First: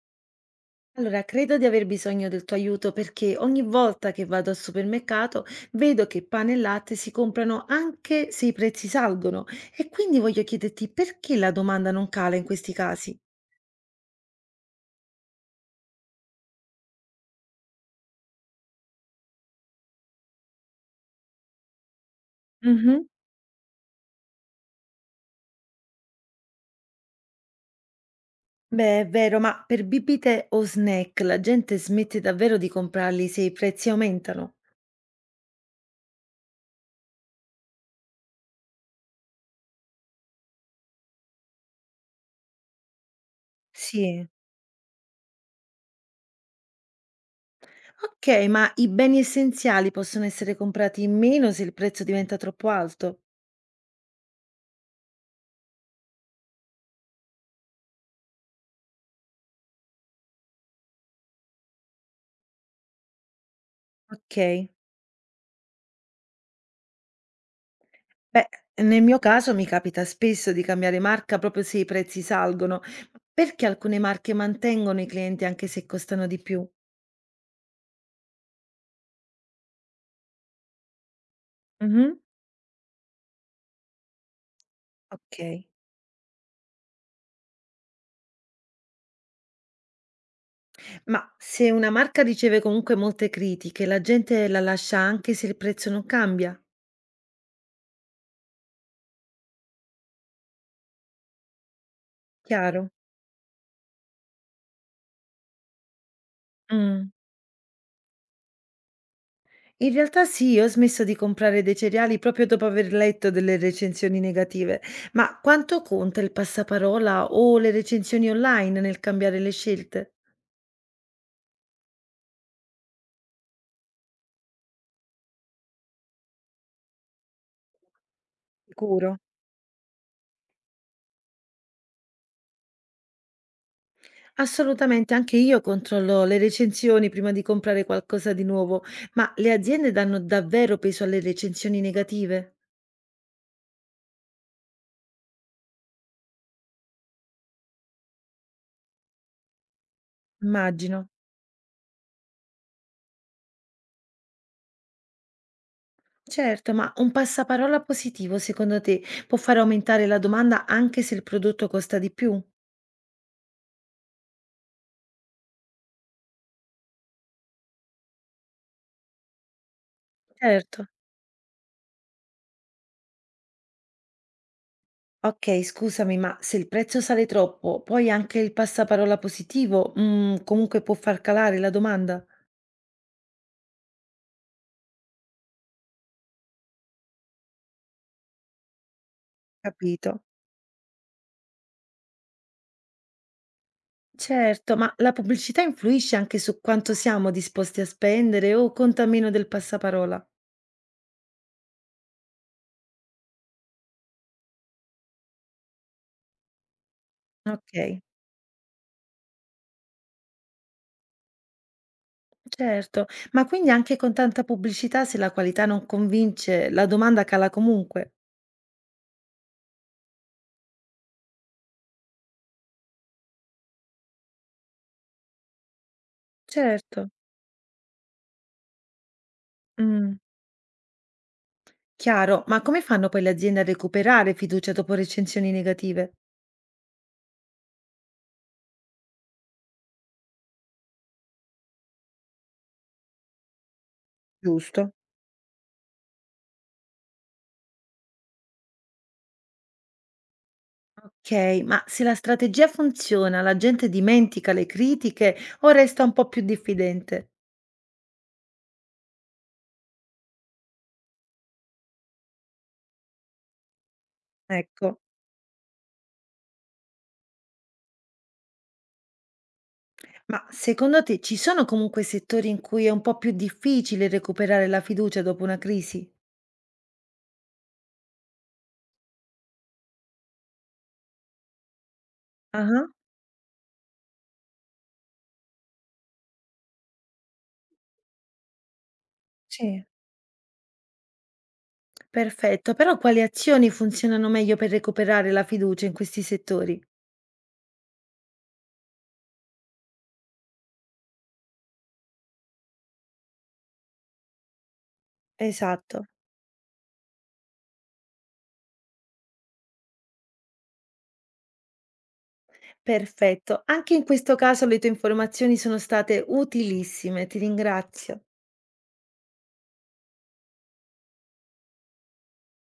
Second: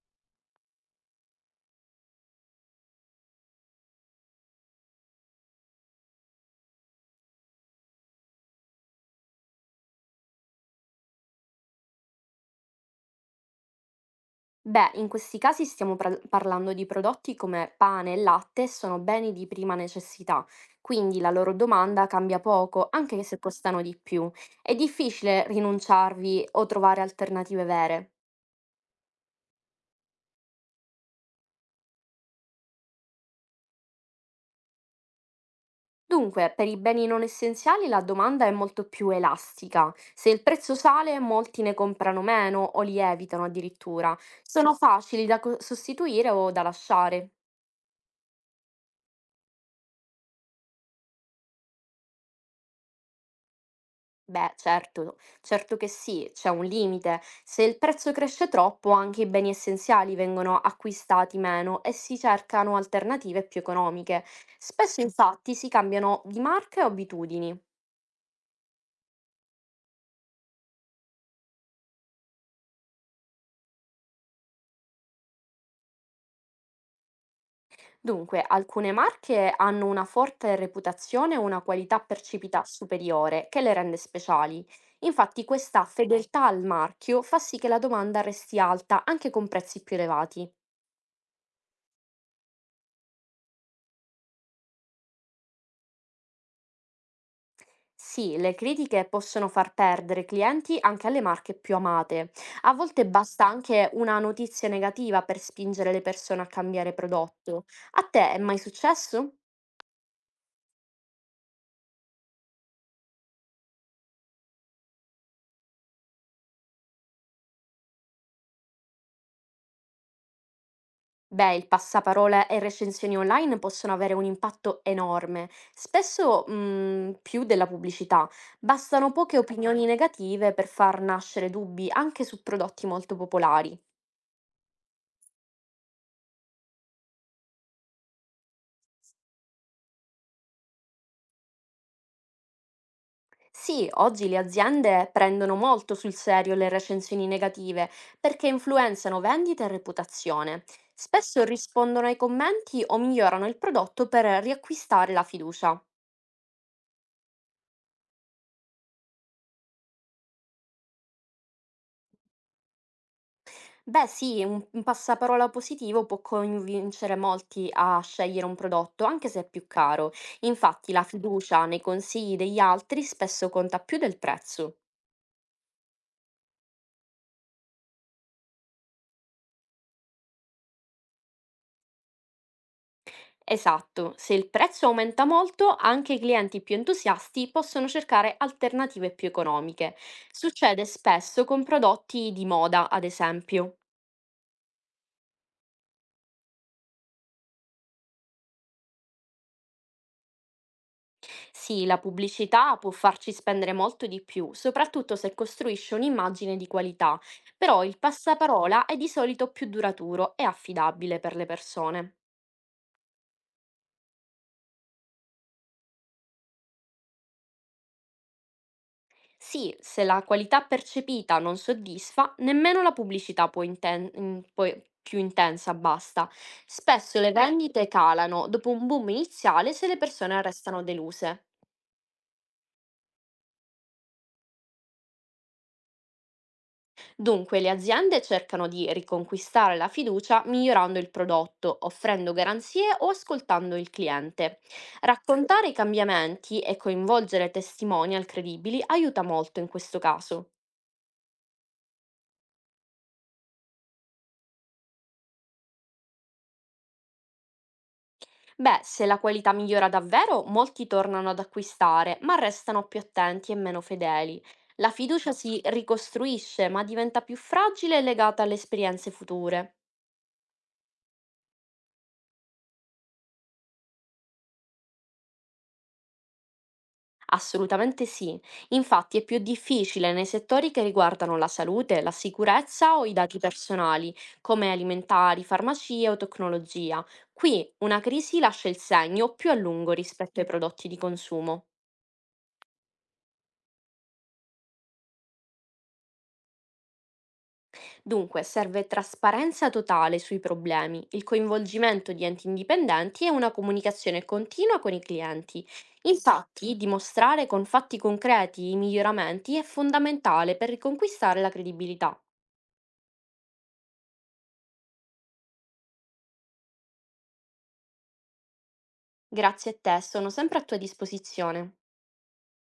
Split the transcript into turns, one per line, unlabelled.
Allora, credo di aver bisogno del tuo aiuto perché ogni volta che vado al supermercato vedo che pane e latte si comprano anche se i prezzi salgono e quindi voglio chiederti perché la domanda non cala in questi casi.
Beh, in questi casi stiamo parlando di prodotti come pane e latte, sono beni di prima necessità, quindi la loro domanda cambia poco,
Mhm.
anche se costano di più. È difficile rinunciarvi o trovare alternative vere.
Beh, è vero, ma per bibite o snack la gente smette davvero di comprarli se i prezzi aumentano?
Dunque, per i beni non essenziali la domanda è molto più elastica. Se il prezzo sale, molti ne comprano meno o li evitano addirittura.
Sì.
Sono facili da sostituire o da lasciare.
Ok, ma i beni essenziali possono essere comprati in meno se il prezzo diventa troppo alto?
Beh, certo, certo che sì, c'è un limite. Se il prezzo cresce troppo, anche i beni essenziali vengono acquistati meno e si cercano alternative più economiche.
Ok.
Spesso, infatti, si cambiano di marca e abitudini.
Beh, nel mio caso mi capita spesso di cambiare marca proprio se i prezzi salgono. Perché alcune marche mantengono i clienti anche se costano di più?
Dunque, alcune marche hanno una forte reputazione e una qualità
Mhm.
percepita superiore che le rende speciali.
Ok.
Infatti, questa fedeltà al marchio fa sì che la domanda resti alta anche con prezzi più elevati.
Ma se una marca riceve comunque molte critiche, la gente la lascia anche se il prezzo non cambia?
Sì, le critiche possono far perdere clienti anche alle marche più amate. A
Chiaro.
volte basta anche una notizia negativa per spingere le persone a cambiare
Mm.
prodotto. A te è mai successo?
In realtà sì, io ho smesso di comprare dei cereali proprio dopo aver letto delle recensioni negative. Ma quanto conta il passaparola o le recensioni online nel cambiare le scelte?
Beh, il passaparola e recensioni online possono avere un impatto enorme, spesso, più della pubblicità. Bastano
Sicuro.
poche opinioni negative per far nascere dubbi anche su prodotti molto popolari.
Assolutamente, anche io controllo le recensioni prima di comprare qualcosa di nuovo, ma le aziende danno davvero peso alle recensioni negative?
Sì, oggi le aziende prendono molto sul serio le recensioni negative perché influenzano vendita e reputazione.
Immagino.
Spesso rispondono ai commenti o migliorano il prodotto per riacquistare la fiducia.
Certo, ma un passaparola positivo secondo te può far aumentare la domanda anche se il prodotto costa di più?
Beh, sì, un passaparola positivo può convincere molti a scegliere un prodotto, anche se è più caro.
Certo.
Infatti, la fiducia nei consigli degli altri spesso conta più del prezzo.
Ok, scusami, ma se il prezzo sale troppo, poi anche il passaparola positivo, comunque può far calare la domanda?
Esatto, se il prezzo aumenta molto, anche i clienti più entusiasti possono cercare alternative più economiche.
Capito.
Succede spesso con prodotti di moda, ad esempio.
Certo, ma la pubblicità influisce anche su quanto siamo disposti a spendere o conta meno del passaparola?
Sì, la pubblicità può farci spendere molto di più, soprattutto se costruisce un'immagine di qualità, però il
Okay,
passaparola è di solito più duraturo e affidabile per le persone.
certo. Ma quindi anche con tanta pubblicità, se la qualità non convince, la domanda cala comunque?
Sì, se la qualità percepita non soddisfa, nemmeno la pubblicità può più intensa basta.
Certo.
Spesso le Certo. vendite calano dopo un boom iniziale se le
Mh,
persone restano deluse.
chiaro. Ma come fanno poi le aziende a recuperare fiducia dopo recensioni negative?
Dunque, le aziende cercano di riconquistare la fiducia migliorando il prodotto, offrendo garanzie o ascoltando il cliente.
Giusto.
Raccontare i cambiamenti e coinvolgere testimonial credibili aiuta molto in questo caso.
Ok, ma se la strategia funziona, la gente dimentica le critiche o resta un po' più diffidente?
Beh, se la qualità migliora davvero, molti tornano ad acquistare, ma restano più attenti e meno fedeli. La
Ecco.
fiducia si ricostruisce, ma diventa più fragile e legata alle esperienze future.
Ma secondo te ci sono comunque settori in cui è un po' più difficile recuperare la fiducia dopo una crisi?
Assolutamente sì. Infatti è più difficile nei settori che riguardano la salute, la
Ah,
sicurezza o i dati personali, come alimentari, farmacie o tecnologia. Qui una crisi lascia il segno più a
sì.
lungo rispetto ai prodotti di consumo.
Perfetto, però quali azioni funzionano meglio per recuperare la fiducia in questi settori?
Dunque, serve trasparenza totale sui problemi, il coinvolgimento di enti indipendenti e una comunicazione continua con i clienti.
Esatto.
Esatto. Infatti, dimostrare con fatti concreti i miglioramenti è fondamentale per riconquistare la credibilità.
Perfetto, anche in questo caso le tue informazioni sono state utilissime, ti ringrazio.
Grazie a te, sono sempre a tua disposizione.